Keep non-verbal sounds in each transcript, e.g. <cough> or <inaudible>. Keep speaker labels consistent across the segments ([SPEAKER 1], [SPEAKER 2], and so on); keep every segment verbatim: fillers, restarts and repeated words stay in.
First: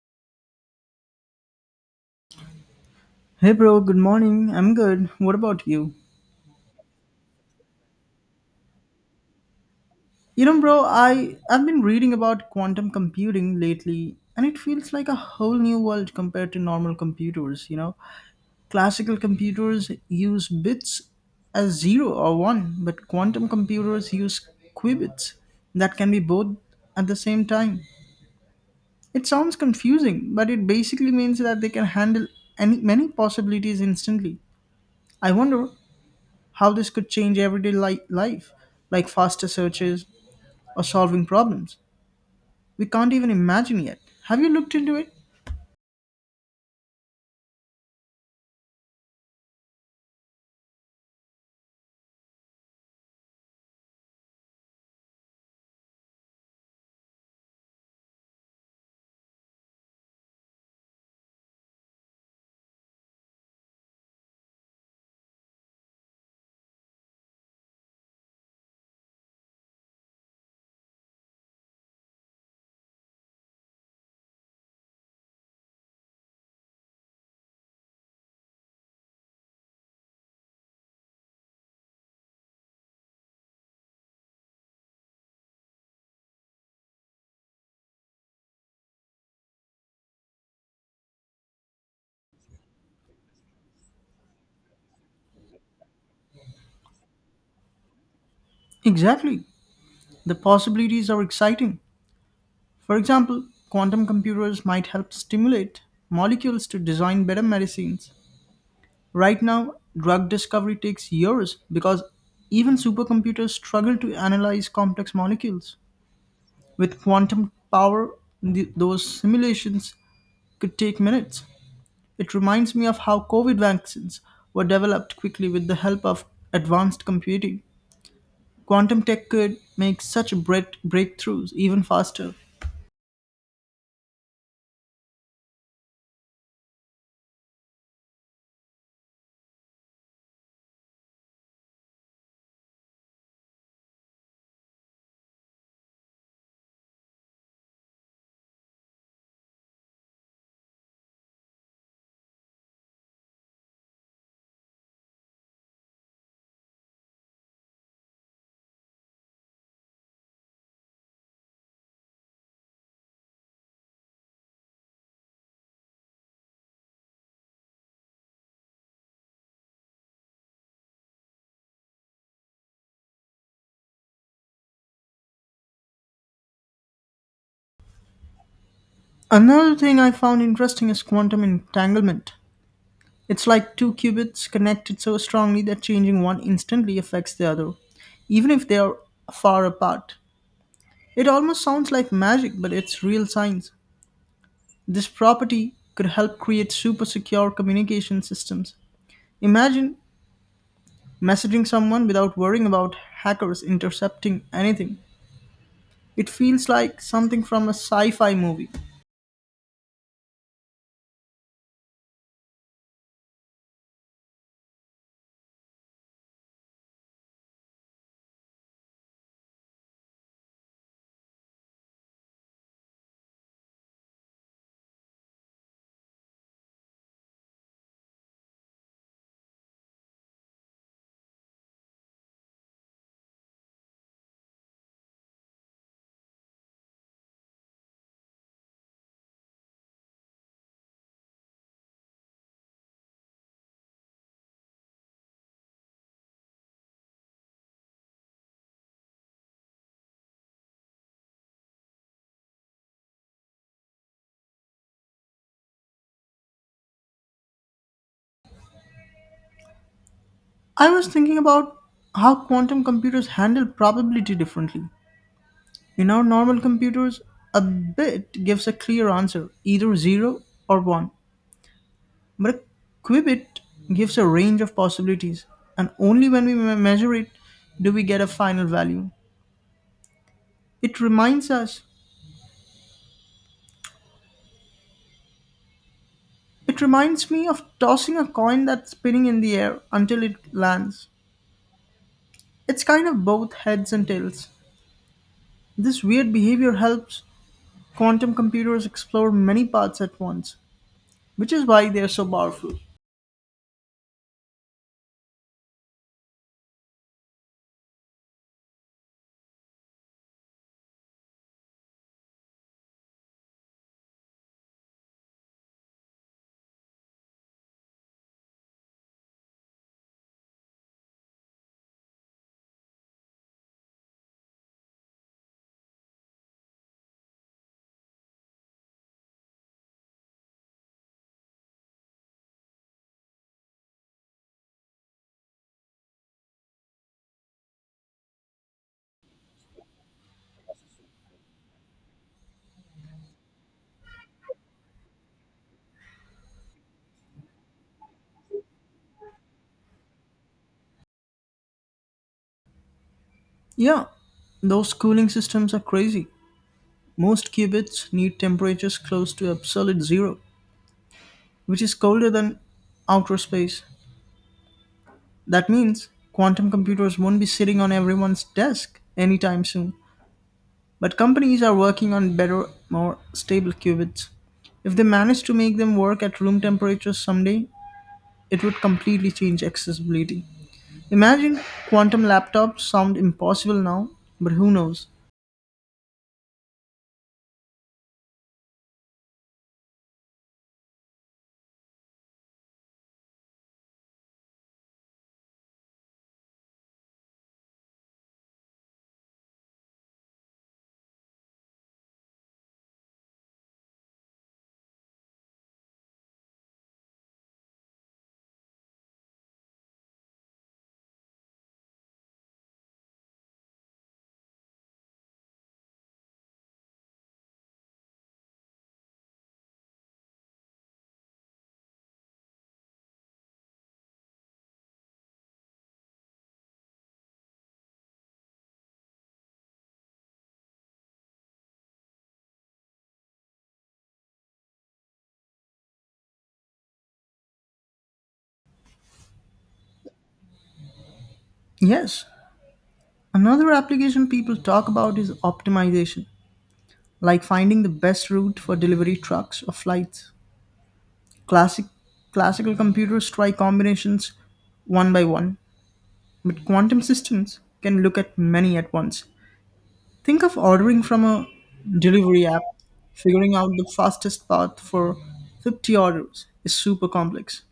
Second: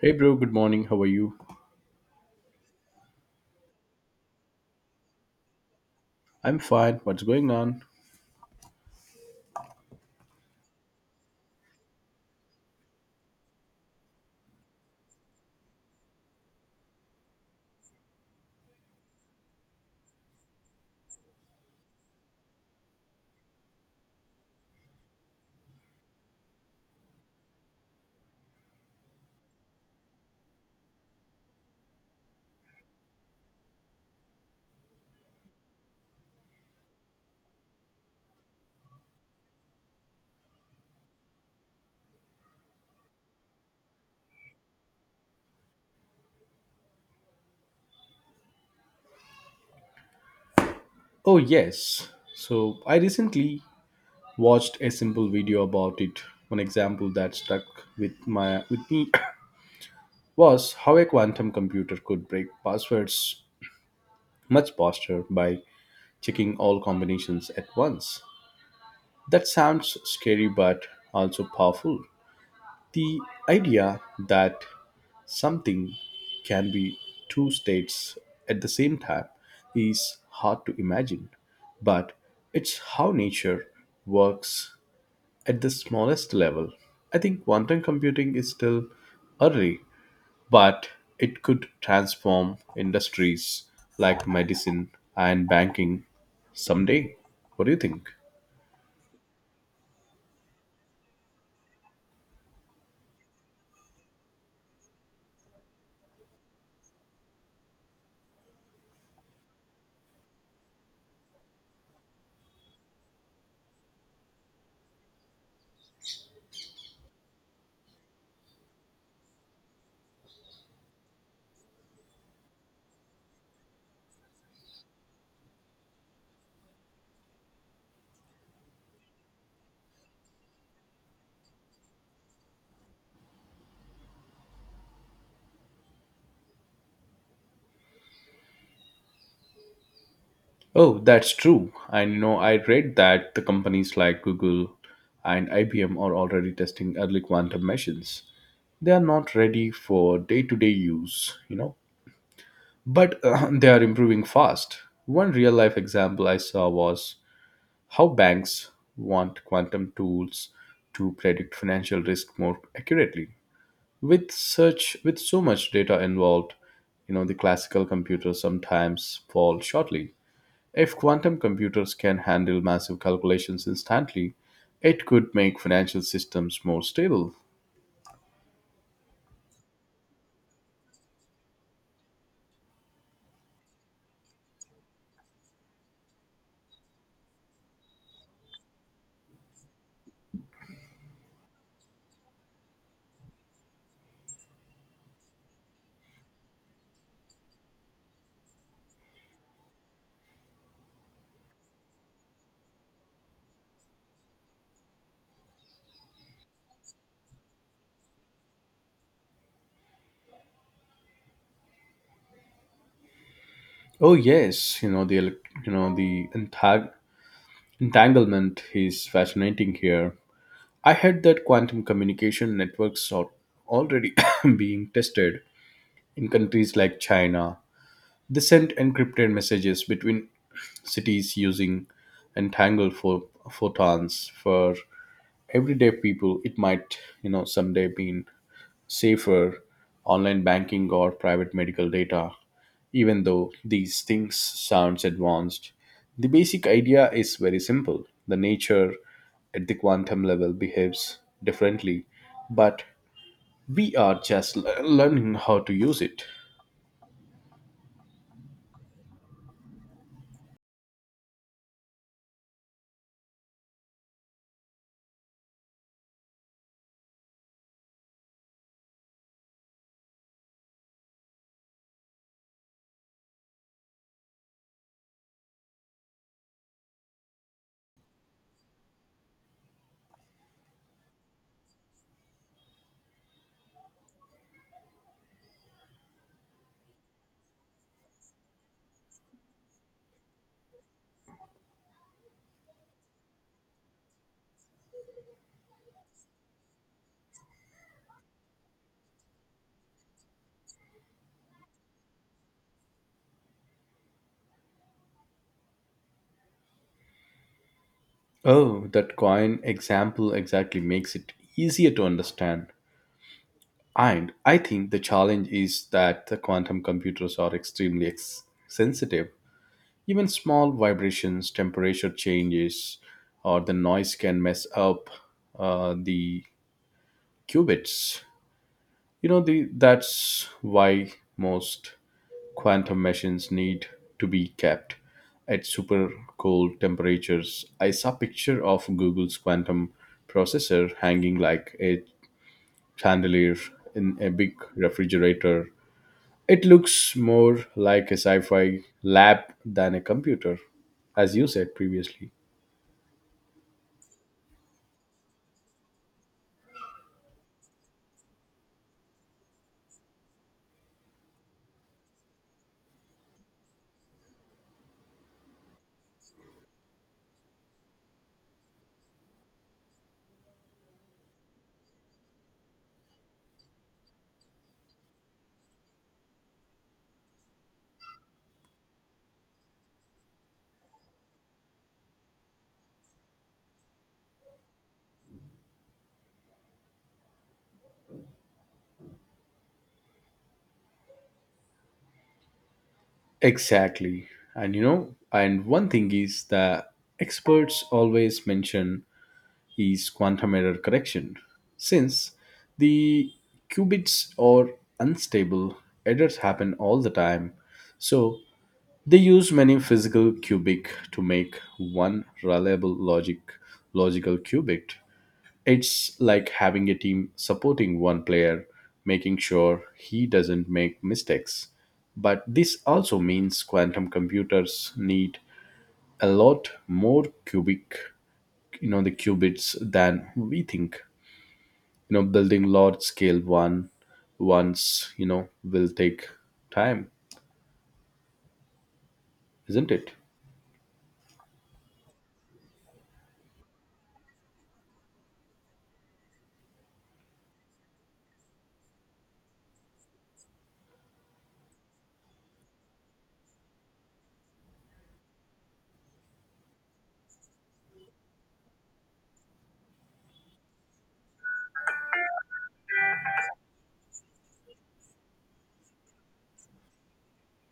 [SPEAKER 1] Hey bro, good morning. How are you?
[SPEAKER 2] Hey bro, good morning. I'm good. What about you?
[SPEAKER 1] I'm fine. What's going on?
[SPEAKER 2] You know bro, I I've been reading about quantum computing lately, and it feels like a whole new world compared to normal computers, you know. Classical computers use bits as zero or one, but quantum computers use qubits that can be both at the same time. It sounds confusing, but it basically means that they can handle any many possibilities instantly. I wonder how this could change everyday li- life, like faster searches or solving problems. We can't even imagine yet. Have you looked into it?
[SPEAKER 1] Oh, yes. So, I recently watched a simple video about it. One example that stuck with my with me <coughs> was how a quantum computer could break passwords much faster by checking all combinations at once. That sounds scary but also powerful. The idea that something can be two states at the same time is hard to imagine, but it's how nature works at the smallest level. I think quantum computing is still early, but it could transform industries like medicine and banking someday. What do you think?
[SPEAKER 2] Exactly. The possibilities are exciting. For example, quantum computers might help stimulate molecules to design better medicines. Right now, drug discovery takes years because even supercomputers struggle to analyze complex molecules. With quantum power, th- those simulations could take minutes. It reminds me of how COVID vaccines were developed quickly with the help of advanced computing. Quantum tech could make such break- breakthroughs even faster.
[SPEAKER 1] Oh, that's true. I know I read that the companies like Google and I B M are already testing early quantum machines. They are not ready for day to day use, you know, but uh, <laughs> they are improving fast. One real life example I saw was how banks want quantum tools to predict financial risk more accurately. With such with so much data involved, you know, the classical computers sometimes fall shortly. If quantum computers can handle massive calculations instantly, it could make financial systems more stable.
[SPEAKER 2] Another thing I found interesting is quantum entanglement. It's like two qubits connected so strongly that changing one instantly affects the other, even if they are far apart. It almost sounds like magic, but it's real science. This property could help create super secure communication systems. Imagine messaging someone without worrying about hackers intercepting anything. It feels like something from a sci fi movie.
[SPEAKER 1] Oh yes, you know the elec- you know the entang- entanglement is fascinating here. I heard that quantum communication networks are already <coughs> being tested in countries like China. They sent encrypted messages between cities using entangled pho- photons. For everyday people, it might you know someday be safer online banking or private medical data, even though these things sounds advanced. The basic idea is very simple. The nature at the quantum level behaves differently, but we are just le- learning how to use it.
[SPEAKER 2] I was thinking about how quantum computers handle probability differently. In our normal computers, a bit gives a clear answer, either zero or one, but a qubit gives a range of possibilities, and only when we me- measure it do we get a final value. It reminds us it reminds me of tossing a coin that's spinning in the air until it lands. It's kind of both heads and tails. This weird behavior helps quantum computers explore many paths at once, which is why they're so powerful.
[SPEAKER 1] Oh, that coin example exactly makes it easier to understand. And I think the challenge is that the quantum computers are extremely ex- sensitive. Even small vibrations, temperature changes, or the noise can mess up uh, the qubits. You know, the, that's why most quantum machines need to be kept at super cold temperatures. I saw a picture of Google's quantum processor hanging like a chandelier in a big refrigerator. It looks more like a sci-fi lab than a computer, as you said previously.
[SPEAKER 2] Yeah, those cooling systems are crazy. Most qubits need temperatures close to absolute zero, which is colder than outer space. That means quantum computers won't be sitting on everyone's desk anytime soon. But companies are working on better, more stable qubits. If they manage to make them work at room temperature someday, it would completely change accessibility. Imagine quantum laptops sound impossible now, but who knows?
[SPEAKER 1] Exactly. And you know, and one thing is that experts always mention is quantum error correction. Since the qubits are unstable, errors happen all the time. So they use many physical qubit to make one reliable logic logical qubit. It's like having a team supporting one player, making sure he doesn't make mistakes. But this also means quantum computers need a lot more cubic, you know, the qubits than we think. You know, building large scale one once, you know, will take time, isn't it?
[SPEAKER 2] Yes, another application people talk about is optimization, like finding the best route for delivery trucks or flights. Classic Classical computers try combinations one by one, but quantum systems can look at many at once. Think of ordering from a delivery app, figuring out the fastest path for fifty orders is super complex.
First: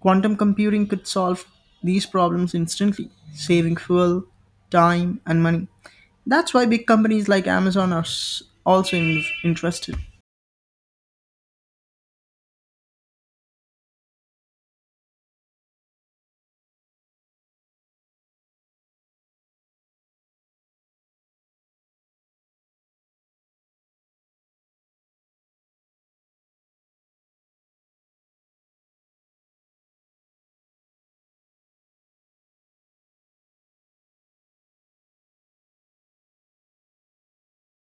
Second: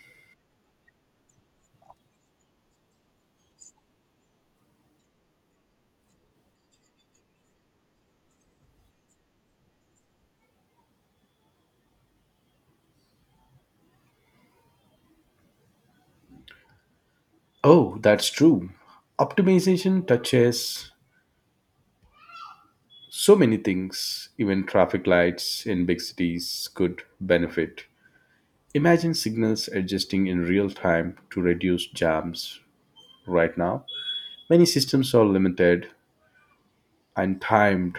[SPEAKER 2] Quantum computing could solve these problems instantly, saving fuel, time, and money. That's why big companies like Amazon are s- also in- interested.
[SPEAKER 1] Oh, that's true. Optimization touches so many things, even traffic lights in big cities could benefit. Imagine signals adjusting in real time to reduce jams right now. Many systems are limited and timed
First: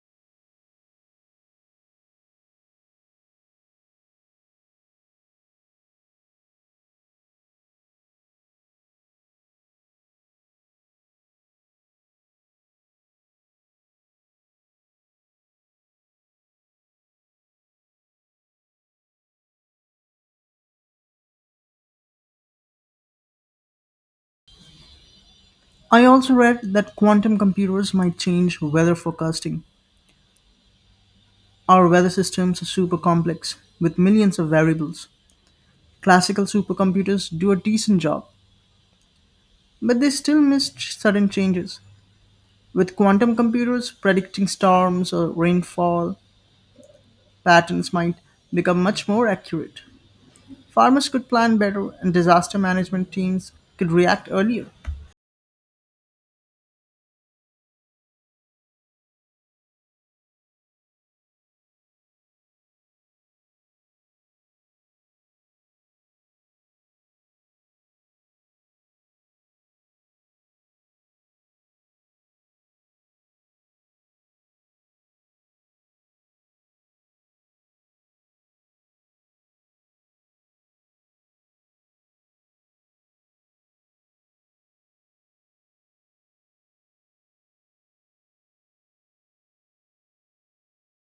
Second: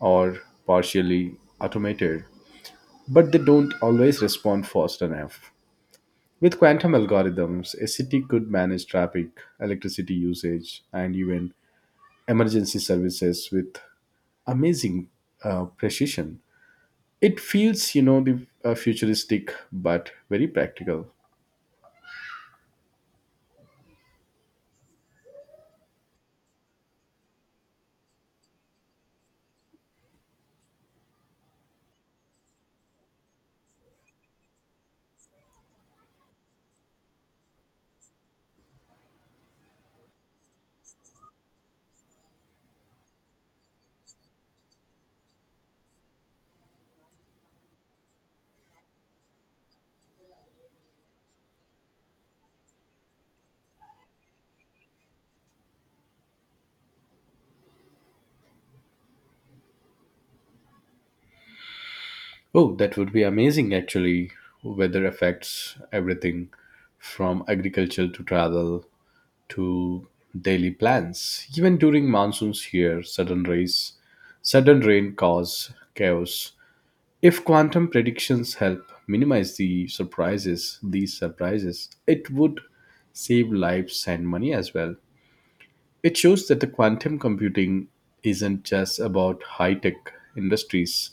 [SPEAKER 1] or partially automated, but they don't always respond fast enough. With quantum algorithms, a city could manage traffic, electricity usage, and even emergency services with amazing uh, precision. It feels, you know, the uh, futuristic but very practical.
[SPEAKER 2] I also read that quantum computers might change weather forecasting. Our weather systems are super complex, with millions of variables. Classical supercomputers do a decent job, but they still miss ch- sudden changes. With quantum computers, predicting storms or rainfall patterns might become much more accurate. Farmers could plan better and disaster management teams could react earlier.
[SPEAKER 1] Oh, that would be amazing actually. Weather affects everything from agriculture to travel to daily plans. Even during monsoons here, sudden rains, sudden rain cause chaos. If quantum predictions help minimize the surprises, these surprises, it would save lives and money as well. It shows that the quantum computing isn't just about high-tech industries,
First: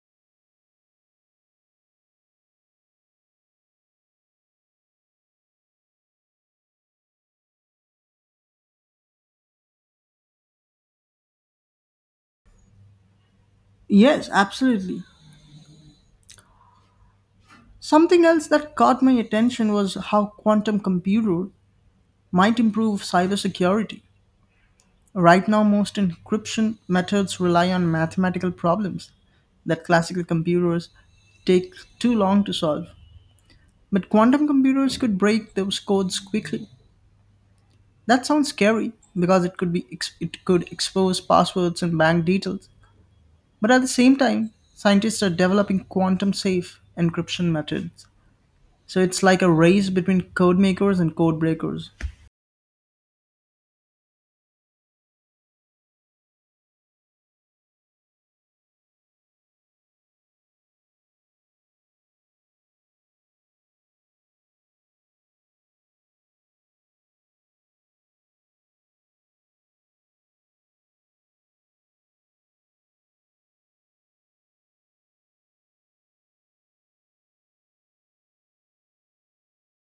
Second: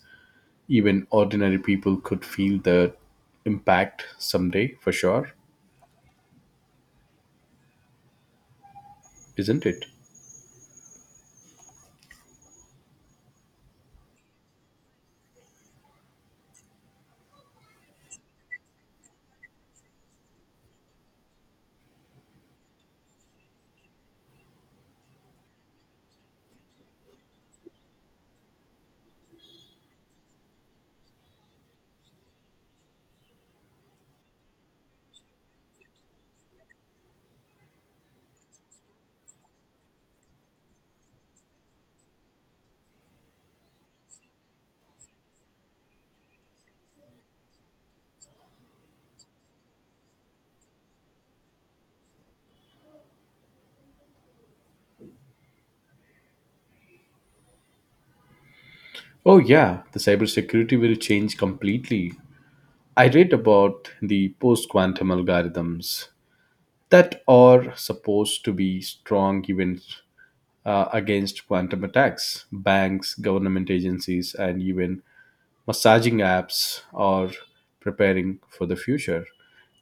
[SPEAKER 1] even ordinary people could feel the impact someday for sure, isn't it?
[SPEAKER 2] Yes, absolutely. Something else that caught my attention was how quantum computer might improve cybersecurity. Right now, most encryption methods rely on mathematical problems that classical computers take too long to solve. But quantum computers could break those codes quickly. That sounds scary because it could be ex- it could expose passwords and bank details. But at the same time, scientists are developing quantum safe encryption methods. So it's like a race between code makers and code breakers.
[SPEAKER 1] Oh, yeah, the cybersecurity will change completely. I read about the post quantum algorithms that are supposed to be strong even uh, against quantum attacks. Banks, government agencies, and even massaging apps or preparing for the future.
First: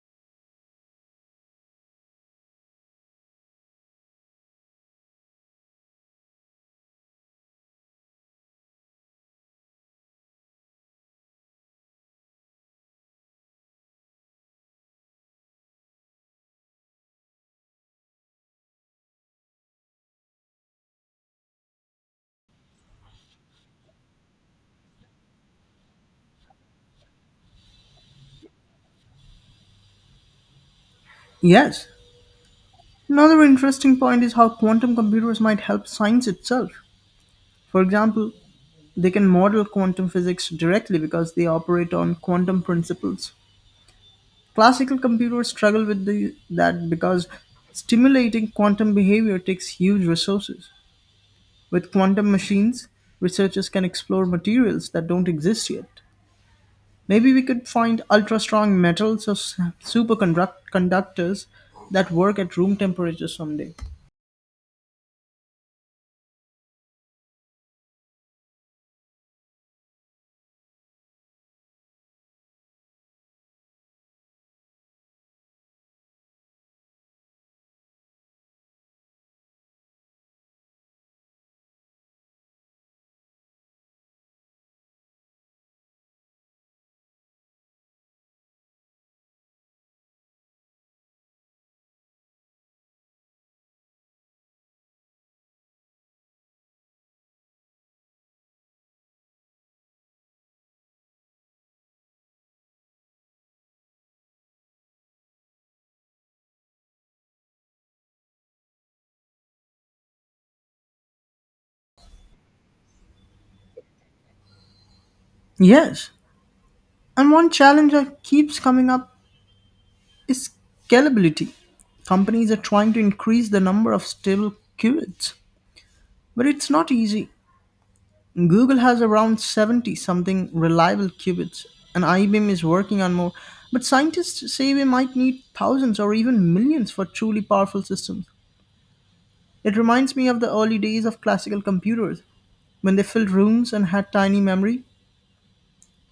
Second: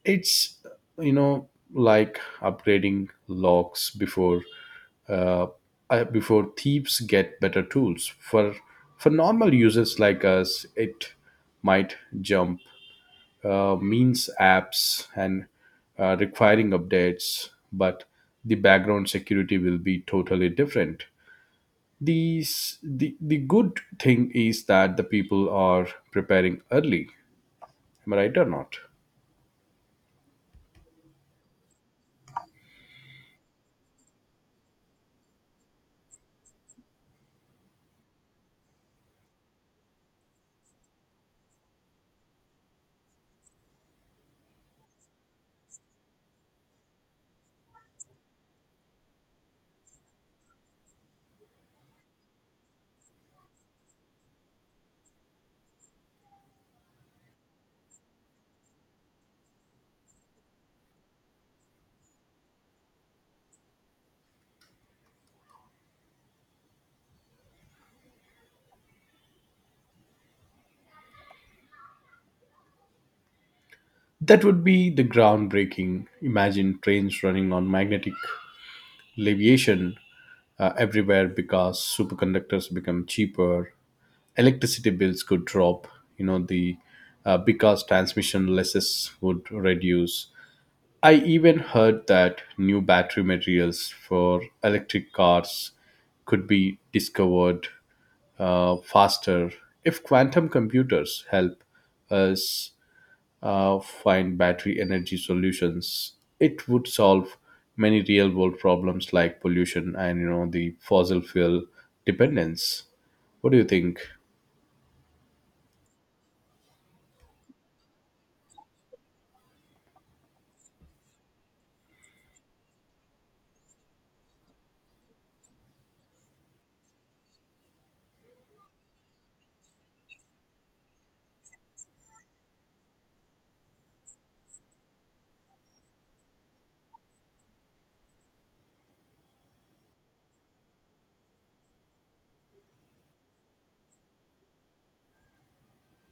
[SPEAKER 1] It's, you know, like upgrading locks before uh, uh, before thieves get better tools. For for normal users like us, it might jump, uh, means apps and uh, requiring updates, but the background security will be totally different. The s- the the good thing is that the people are preparing early. Am I right or not?
[SPEAKER 2] Yes. Another interesting point is how quantum computers might help science itself. For example, they can model quantum physics directly because they operate on quantum principles. Classical computers struggle with the, that because stimulating quantum behavior takes huge resources. With quantum machines, researchers can explore materials that don't exist yet. Maybe we could find ultra strong metals or superconductors that work at room temperature someday.
[SPEAKER 1] That would be the groundbreaking. Imagine trains running on magnetic leviation uh, everywhere because superconductors become cheaper. Electricity bills could drop, you know, the, uh, because transmission losses would reduce. I even heard that new battery materials for electric cars could be discovered uh, faster. If quantum computers help us uh, find battery energy solutions, it would solve many real world problems like pollution and you know the fossil fuel dependence. What do you think?
[SPEAKER 2] Yes, and one challenge that keeps coming up is scalability. Companies are trying to increase the number of stable qubits, but it's not easy. Google has around seventy something reliable qubits, and I B M is working on more. But scientists say we might need thousands or even millions for truly powerful systems. It reminds me of the early days of classical computers when they filled rooms and had tiny memory.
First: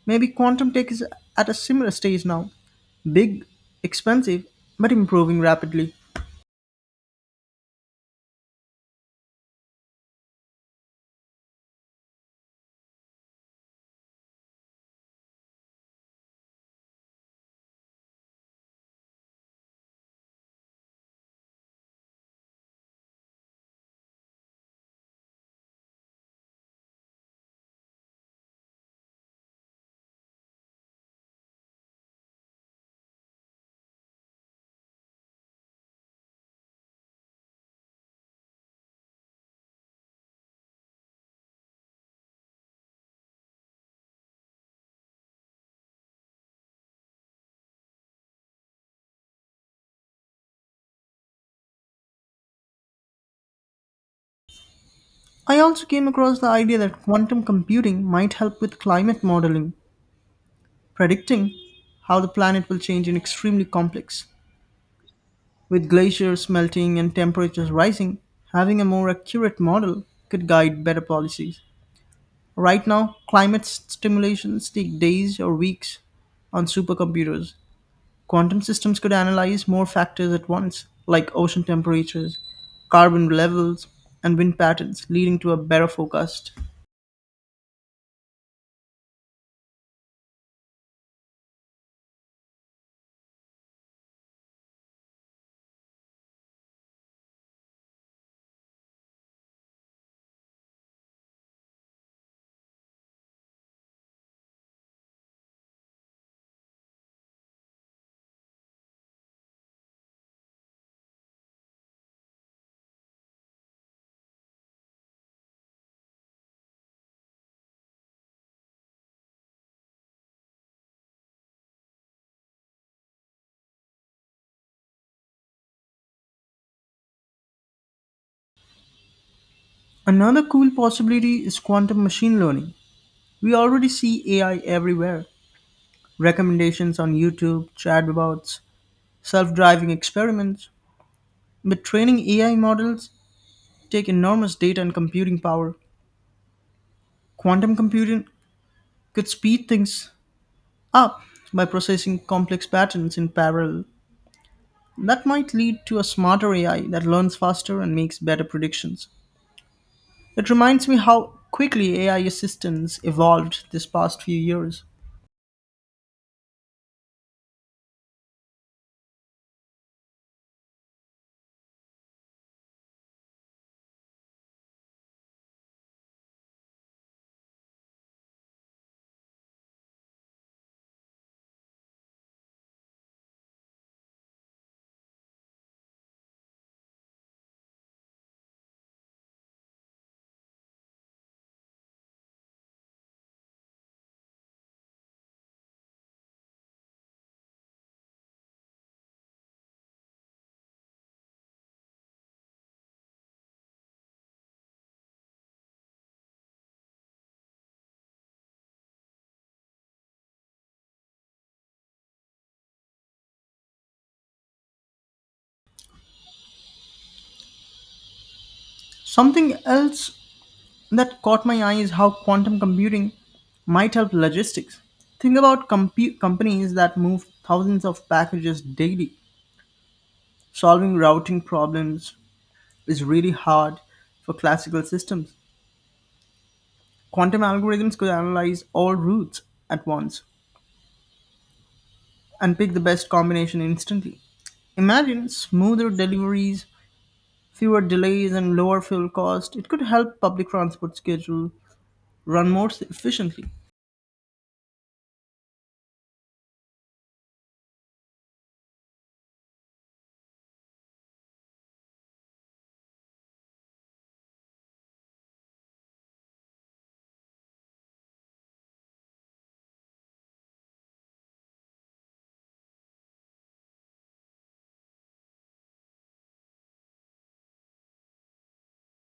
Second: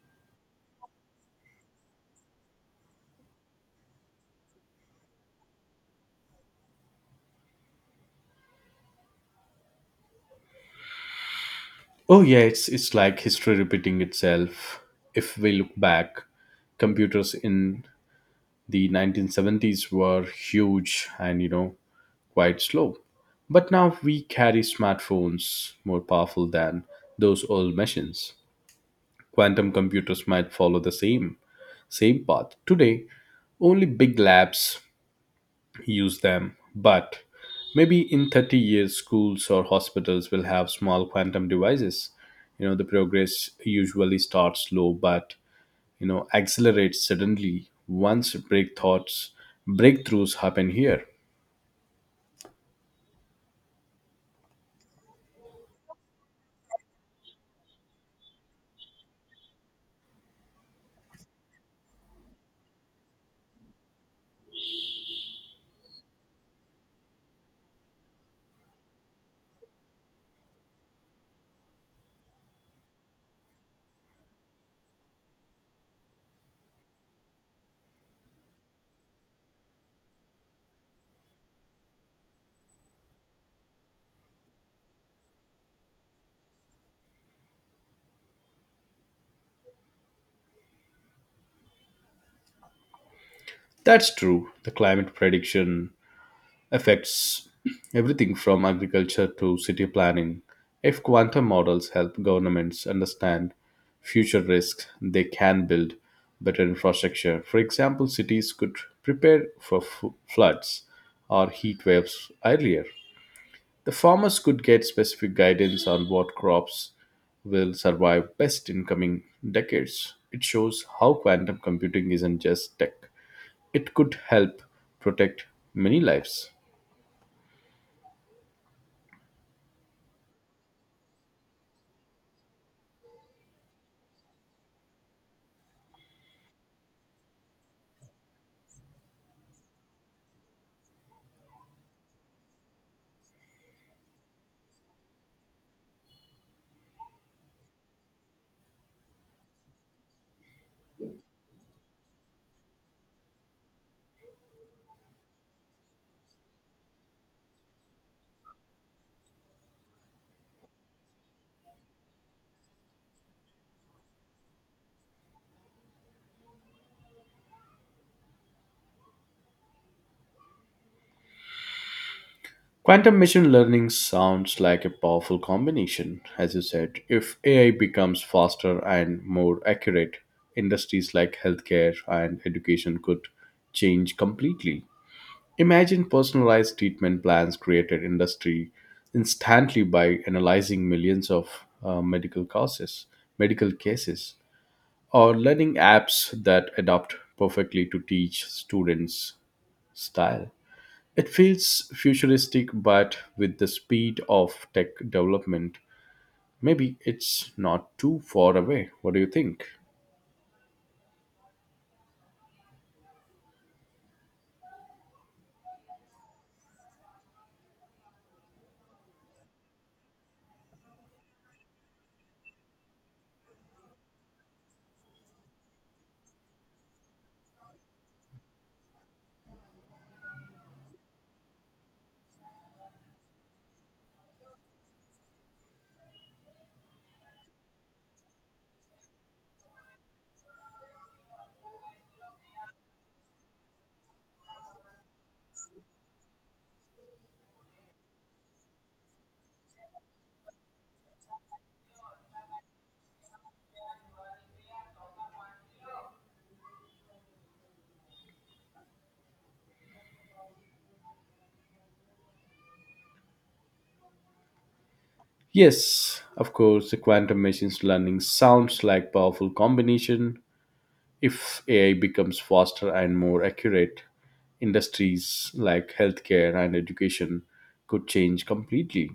[SPEAKER 2] Maybe quantum tech is at a similar stage now. Big, expensive, but improving rapidly.
[SPEAKER 1] Oh yeah, it's it's like history repeating itself. If we look back, computers in the nineteen seventies were huge and you know quite slow. But now we carry smartphones more powerful than those old machines. Quantum computers might follow the same same path. Today, only big labs use them, but maybe in thirty years schools or hospitals will have small quantum devices. You know, the progress usually starts slow but, you know, accelerates suddenly once break thoughts breakthroughs happen here.
[SPEAKER 2] I also came across the idea that quantum computing might help with climate modeling, predicting how the planet will change in extremely complex. With glaciers melting and temperatures rising, having a more accurate model could guide better policies. Right now, climate s- simulations take days or weeks on supercomputers. Quantum systems could analyze more factors at once, like ocean temperatures, carbon levels, and wind patterns, leading to a better forecast.
[SPEAKER 1] That's true. The climate prediction affects everything from agriculture to city planning. If quantum models help governments understand future risks, they can build better infrastructure. For example, cities could prepare for f- floods or heat waves earlier. The farmers could get specific guidance on what crops will survive best in coming decades. It shows how quantum computing isn't just tech, it could help protect many lives.
[SPEAKER 2] Another cool possibility is quantum machine learning. We already see A I everywhere: recommendations on YouTube, chatbots, self driving experiments. But training A I models take enormous data and computing power. Quantum computing could speed things up by processing complex patterns in parallel. That might lead to a smarter A I that learns faster and makes better predictions. It reminds me how quickly A I assistants evolved this past few years.
[SPEAKER 1] Quantum machine learning sounds like a powerful combination, as you said. If A I becomes faster and more accurate, industries like healthcare and education could change completely. Imagine personalized treatment plans created industry instantly by analyzing millions of uh, medical causes, medical cases, or learning apps that adapt perfectly to teach students style. It feels futuristic, but with the speed of tech development, maybe it's not too far away. What do you think?
[SPEAKER 2] Something else that caught my eye is how quantum computing might help logistics. Think about compu companies that move thousands of packages daily. Solving routing problems is really hard for classical systems. Quantum algorithms could analyze all routes at once and pick the best combination instantly. Imagine smoother deliveries, fewer delays, and lower fuel cost. It could help public transport schedule run more efficiently.
[SPEAKER 1] Yes, of course, the quantum machines learning sounds like powerful combination. If A I becomes faster and more accurate, industries like healthcare and education could change completely.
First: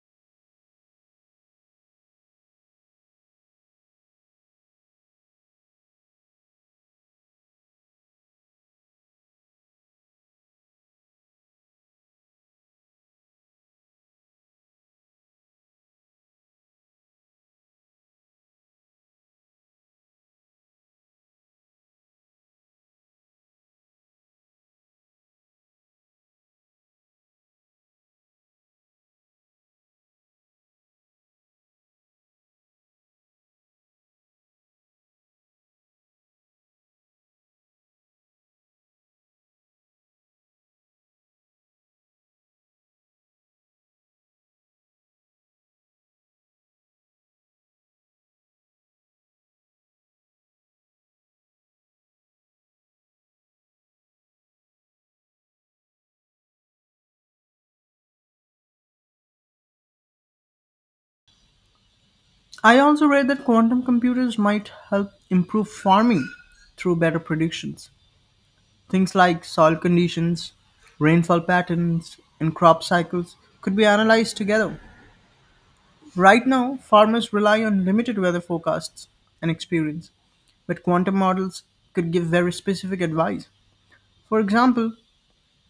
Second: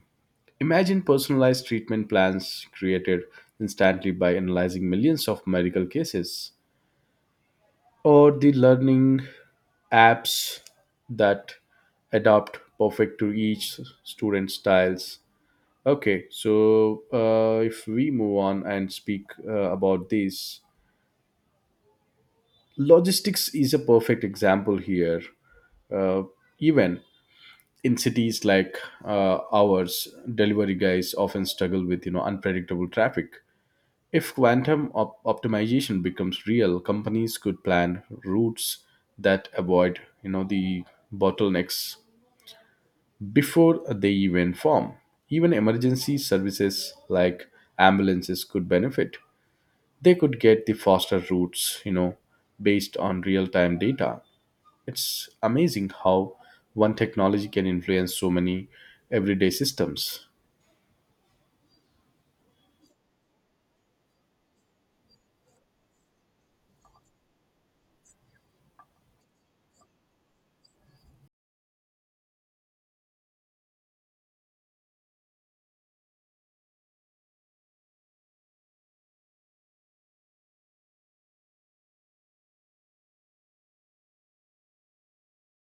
[SPEAKER 1] Imagine personalized treatment plans created instantly by analyzing millions of medical cases, or the learning apps that adapt perfect to each student styles. Okay, so uh, if we move on and speak uh, about this, logistics is a perfect example here. uh, Even in cities like uh, ours, delivery guys often struggle with you know unpredictable traffic. If quantum op- optimization becomes real, companies could plan routes that avoid, you know, the bottlenecks before they even form. Even emergency services like ambulances could benefit. They could get the faster routes, you know, based on real-time data. It's amazing how one technology can influence so many everyday systems.
[SPEAKER 2] I also read that quantum computers might help improve farming through better predictions. Things like soil conditions, rainfall patterns, and crop cycles could be analyzed together. Right now, farmers rely on limited weather forecasts and experience, but quantum models could give very specific advice. For example,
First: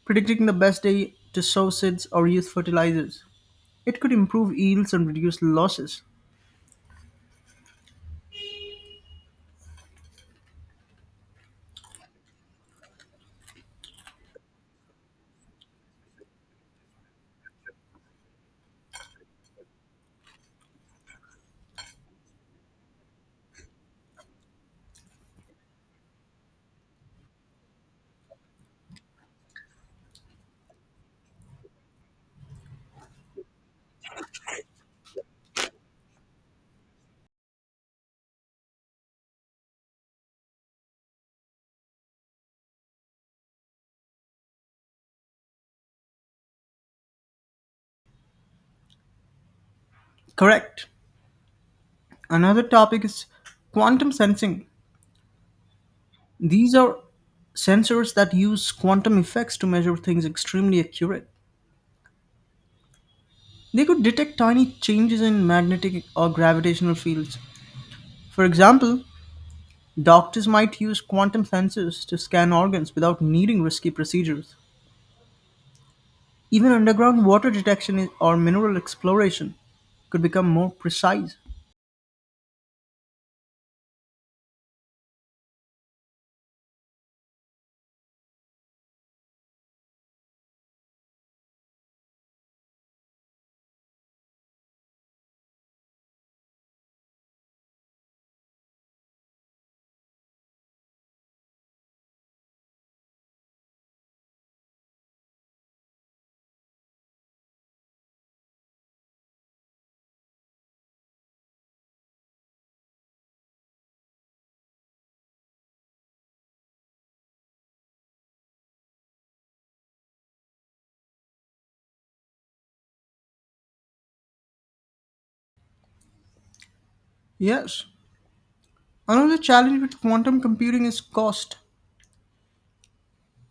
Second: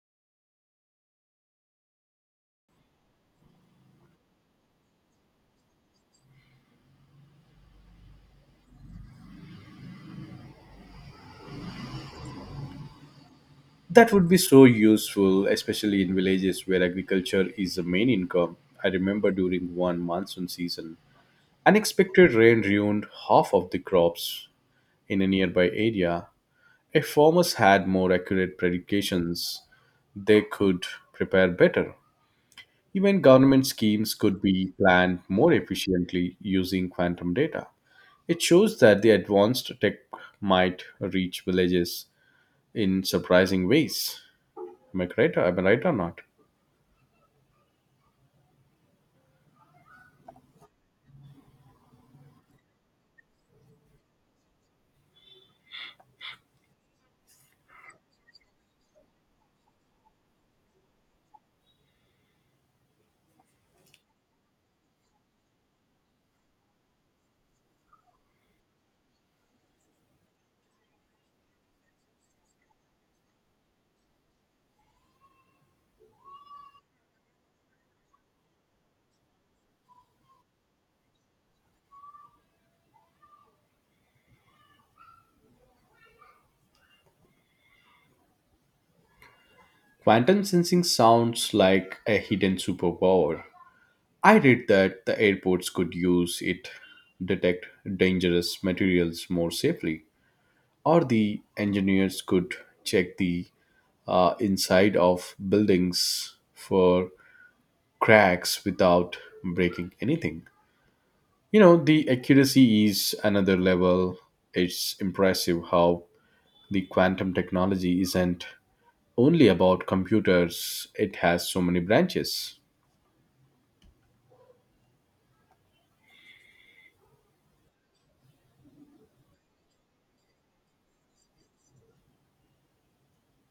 [SPEAKER 2] predicting the best day to sow seeds or use fertilizers. It could improve yields and reduce losses.
[SPEAKER 1] That would be so useful, especially in villages where agriculture is the main income. I remember during one monsoon season, unexpected rain ruined half of the crops in a nearby area. If farmers had more accurate predictions, they could prepare better. Even government schemes could be planned more efficiently using quantum data. It shows that the advanced tech might reach villages in surprising ways. Am I correct? Am I right or not?
[SPEAKER 2] Correct. Another topic is quantum sensing. These are sensors that use quantum effects to measure things extremely accurate. They could detect tiny changes in magnetic or gravitational fields. For example, doctors might use quantum sensors to scan organs without needing risky procedures. Even underground water detection is- or mineral exploration could become more precise.
[SPEAKER 1] Quantum sensing sounds like a hidden superpower. I read that the airports could use it detect dangerous materials more safely, or the engineers could check the uh, inside of buildings for cracks without breaking anything. You know, the accuracy is another level. It's impressive how the quantum technology isn't only about computers, it has so many branches.
[SPEAKER 2] Yes. Another challenge with quantum computing is cost.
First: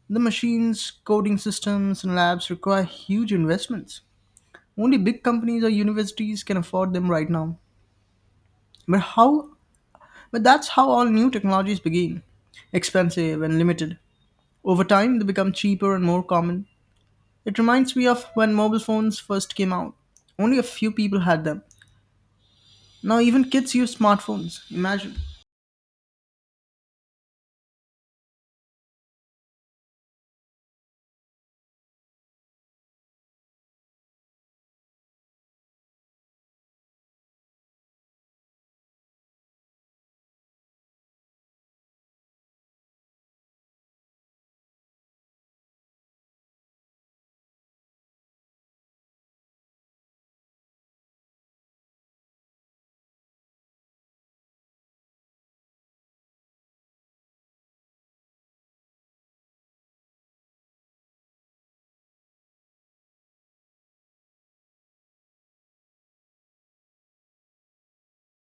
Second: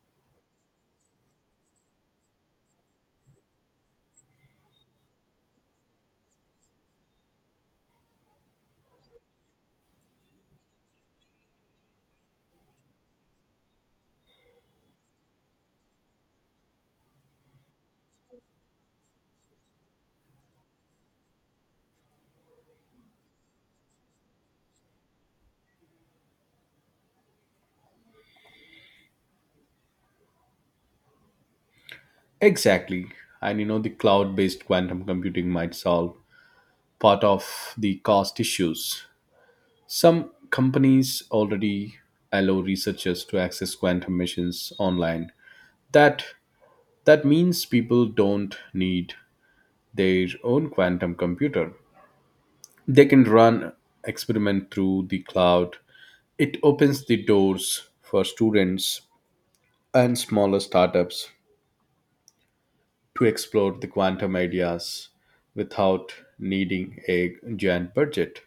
[SPEAKER 2] The machines, coding systems, and labs require huge investments. Only big companies or universities can afford them right now. But how but that's how all new technologies begin. Expensive and limited. Over time they become cheaper and more common. It reminds me of when mobile phones first came out. Only a few people had them. Now even kids use smartphones. Imagine.
[SPEAKER 1] Exactly. And you know, the cloud based quantum computing might solve part of the cost issues. Some companies already allow researchers to access quantum machines online. That that means people don't need their own quantum computer. They can run experiment through the cloud. It opens the doors for students and smaller startups to explore the quantum ideas without needing a giant budget.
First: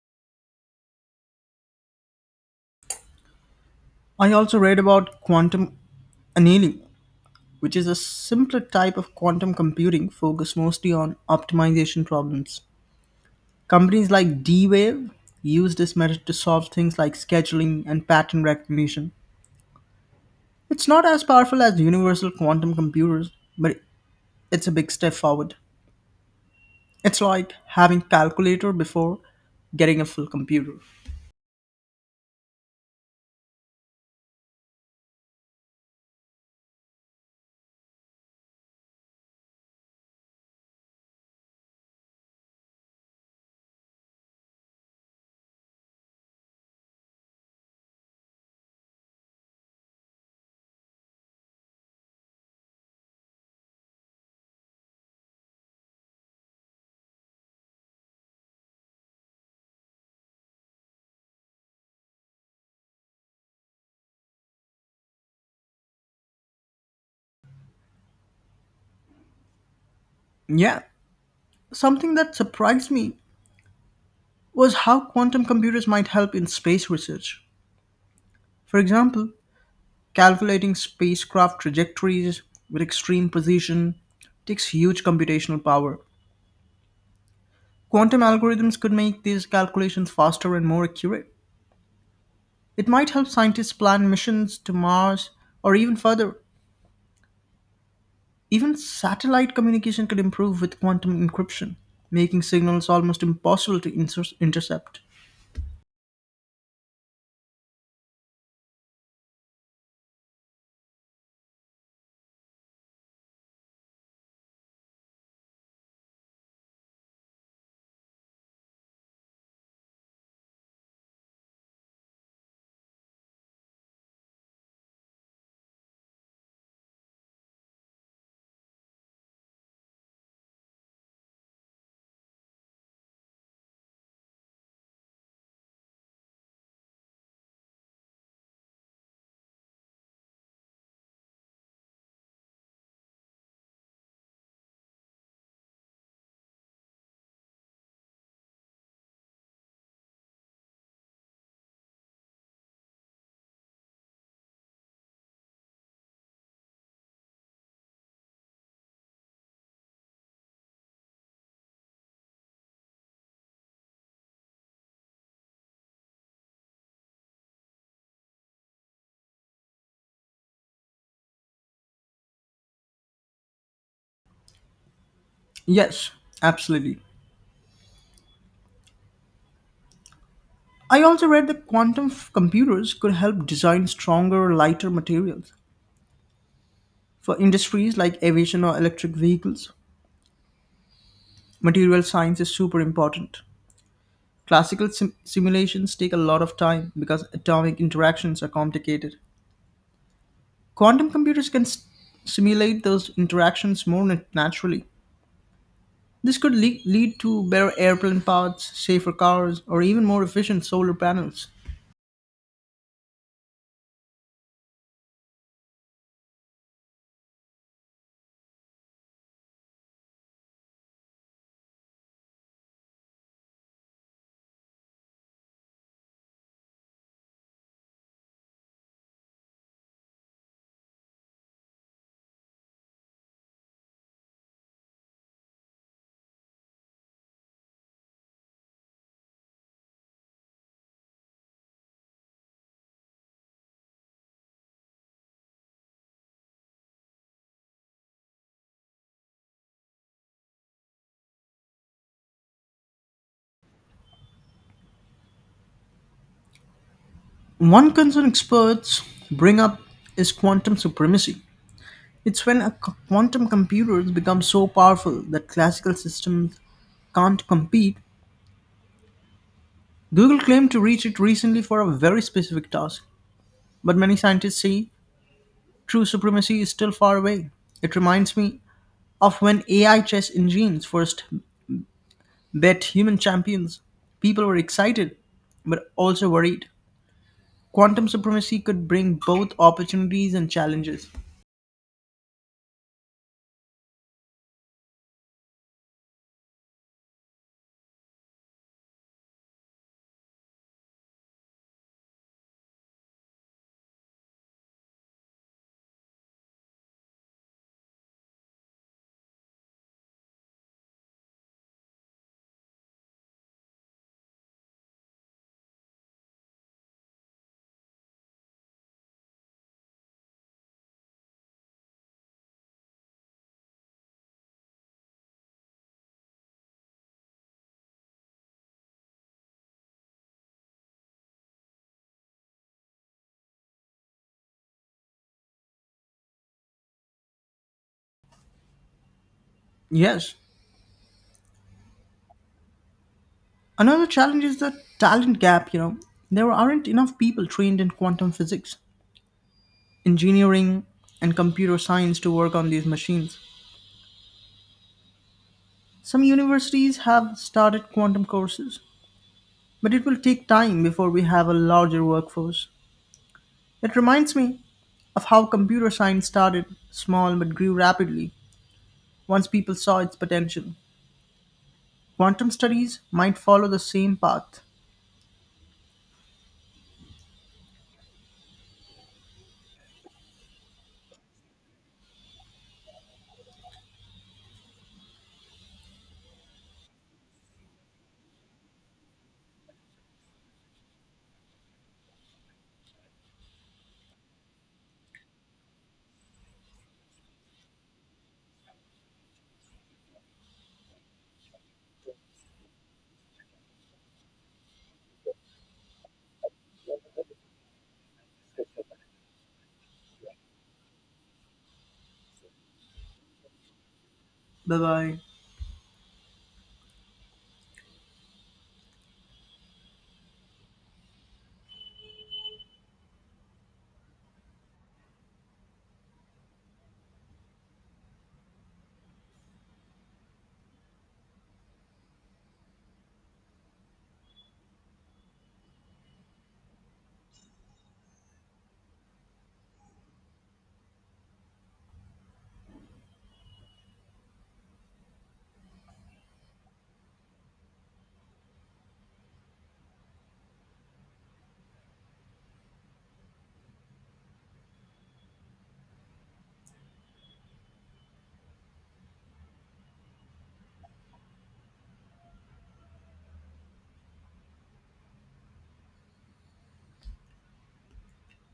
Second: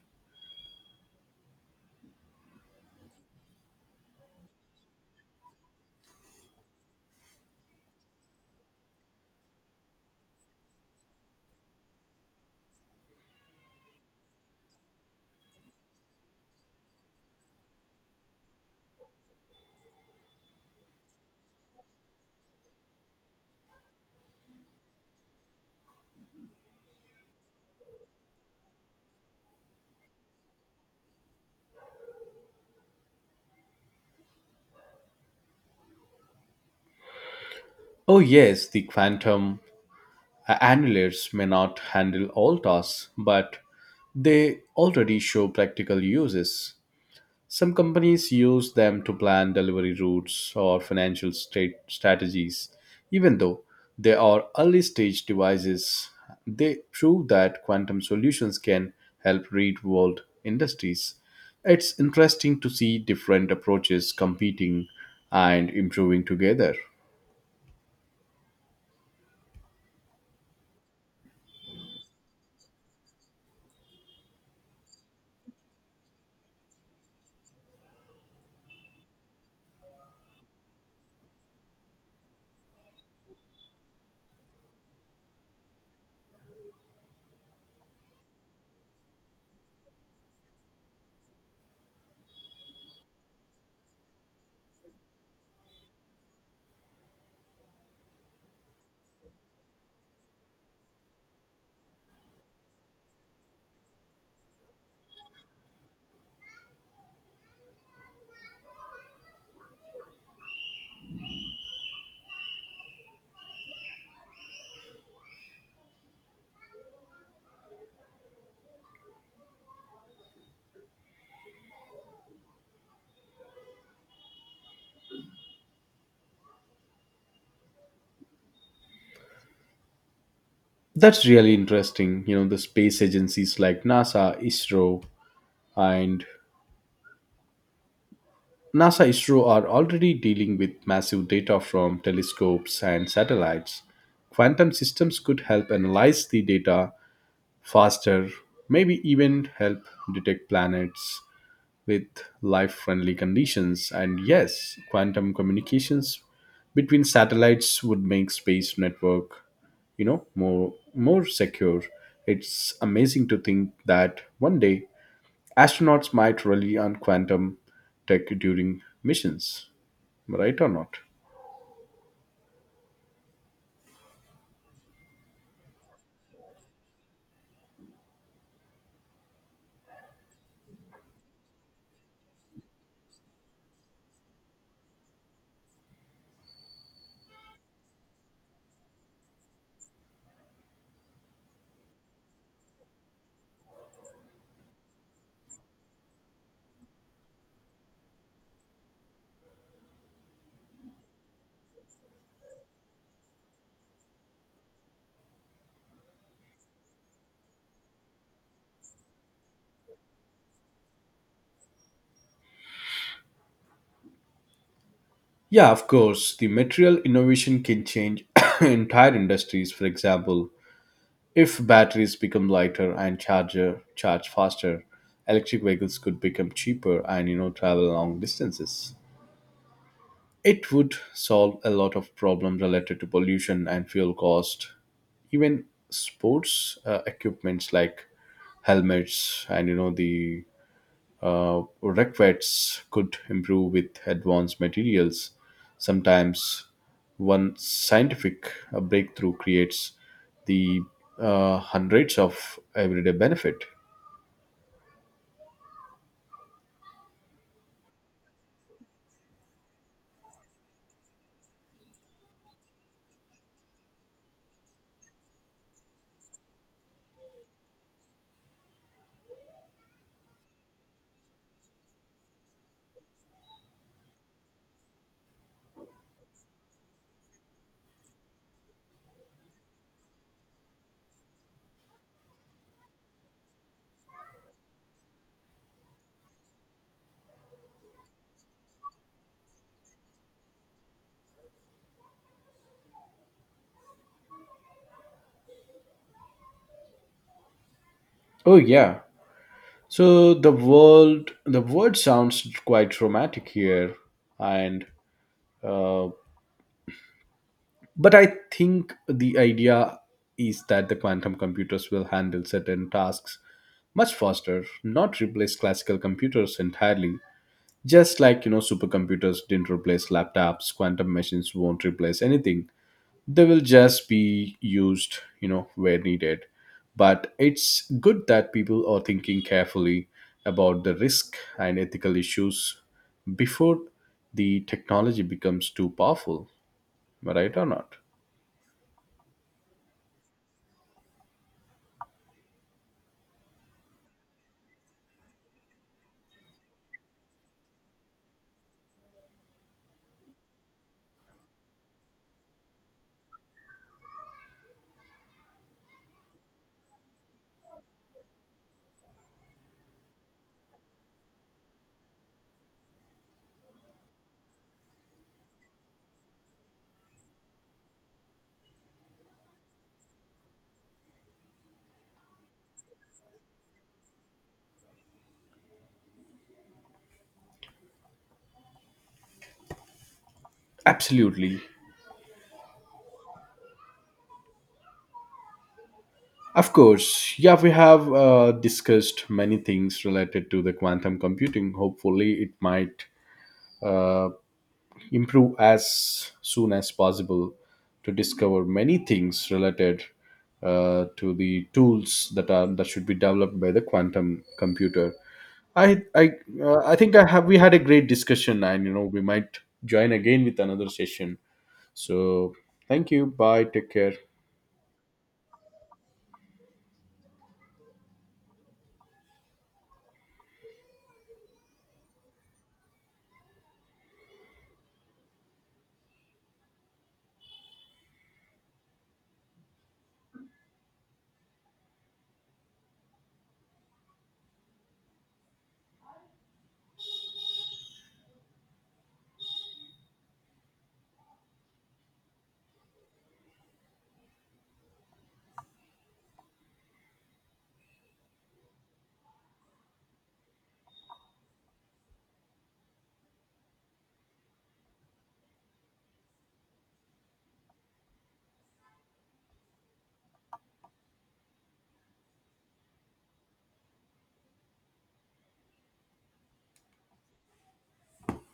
[SPEAKER 2] I also read about quantum annealing, which is a simpler type of quantum computing focused mostly on optimization problems. Companies like D-Wave use this method to solve things like scheduling and pattern recognition. It's not as powerful as universal quantum computers, but it's a big step forward. It's like having calculator before getting a full computer.
[SPEAKER 1] Oh, yes, the quantum a- annulators may not handle all tasks, but they already show practical uses. Some companies use them to plan delivery routes or financial state strategies. Even though they are early stage devices, they prove that quantum solutions can help real world industries. It's interesting to see different approaches competing and improving together.
[SPEAKER 2] Yeah, something that surprised me was how quantum computers might help in space research. For example, calculating spacecraft trajectories with extreme precision takes huge computational power. Quantum algorithms could make these calculations faster and more accurate. It might help scientists plan missions to Mars or even further. Even satellite communication could improve with quantum encryption, making signals almost impossible to inter- intercept.
[SPEAKER 1] That's really interesting. You know, the space agencies like NASA, ISRO, and NASA, ISRO are already dealing with massive data from telescopes and satellites. Quantum systems could help analyze the data faster, maybe even help detect planets with life friendly conditions. And yes, quantum communications between satellites would make space network you know more more secure. It's amazing to think that one day astronauts might rely on quantum tech during missions. Right or not?
[SPEAKER 2] Yes, absolutely. I also read that quantum f- computers could help design stronger, lighter materials. For industries like aviation or electric vehicles, material science is super important. Classical sim- simulations take a lot of time because atomic interactions are complicated. Quantum computers can s- simulate those interactions more nat- naturally. This could le- lead to better airplane parts, safer cars, or even more efficient solar panels.
[SPEAKER 1] Yeah, of course. The material innovation can change <coughs> entire industries. For example, if batteries become lighter and charger charge faster, electric vehicles could become cheaper and you know travel long distances. It would solve a lot of problems related to pollution and fuel cost. Even sports uh, equipments like helmets and you know the Uh, retrofits could improve with advanced materials. Sometimes one scientific uh, breakthrough creates the uh, hundreds of everyday benefit.
[SPEAKER 2] One concern experts bring up is quantum supremacy. It's when a c- quantum computers become so powerful that classical systems can't compete. Google claimed to reach it recently for a very specific task, but many scientists say true supremacy is still far away. It reminds me of when A I chess engines first bet human champions. People were excited, but also worried. Quantum supremacy could bring both opportunities and challenges.
[SPEAKER 1] Oh yeah. So the world, the word sounds quite dramatic here, and uh, but I think the idea is that the quantum computers will handle certain tasks much faster, not replace classical computers entirely. Just like, you know, supercomputers didn't replace laptops, quantum machines won't replace anything. They will just be used, you know, where needed. But it's good that people are thinking carefully about the risk and ethical issues before the technology becomes too powerful. Am I right or not?
[SPEAKER 2] Yes. Another challenge is the talent gap, you know. There aren't enough people trained in quantum physics, engineering, and computer science to work on these machines. Some universities have started quantum courses, but it will take time before we have a larger workforce. It reminds me of how computer science started small but grew rapidly once people saw its potential. Quantum studies might follow the same path.
[SPEAKER 1] Absolutely. Of course. Yeah, we have uh, discussed many things related to the quantum computing. Hopefully, it might uh, improve as soon as possible to discover many things related uh, to the tools that are that should be developed by the quantum computer. I I uh, I think I have we had a great discussion, and you know we might join again with another session. So thank you. Bye. Take care.
[SPEAKER 2] Bye bye.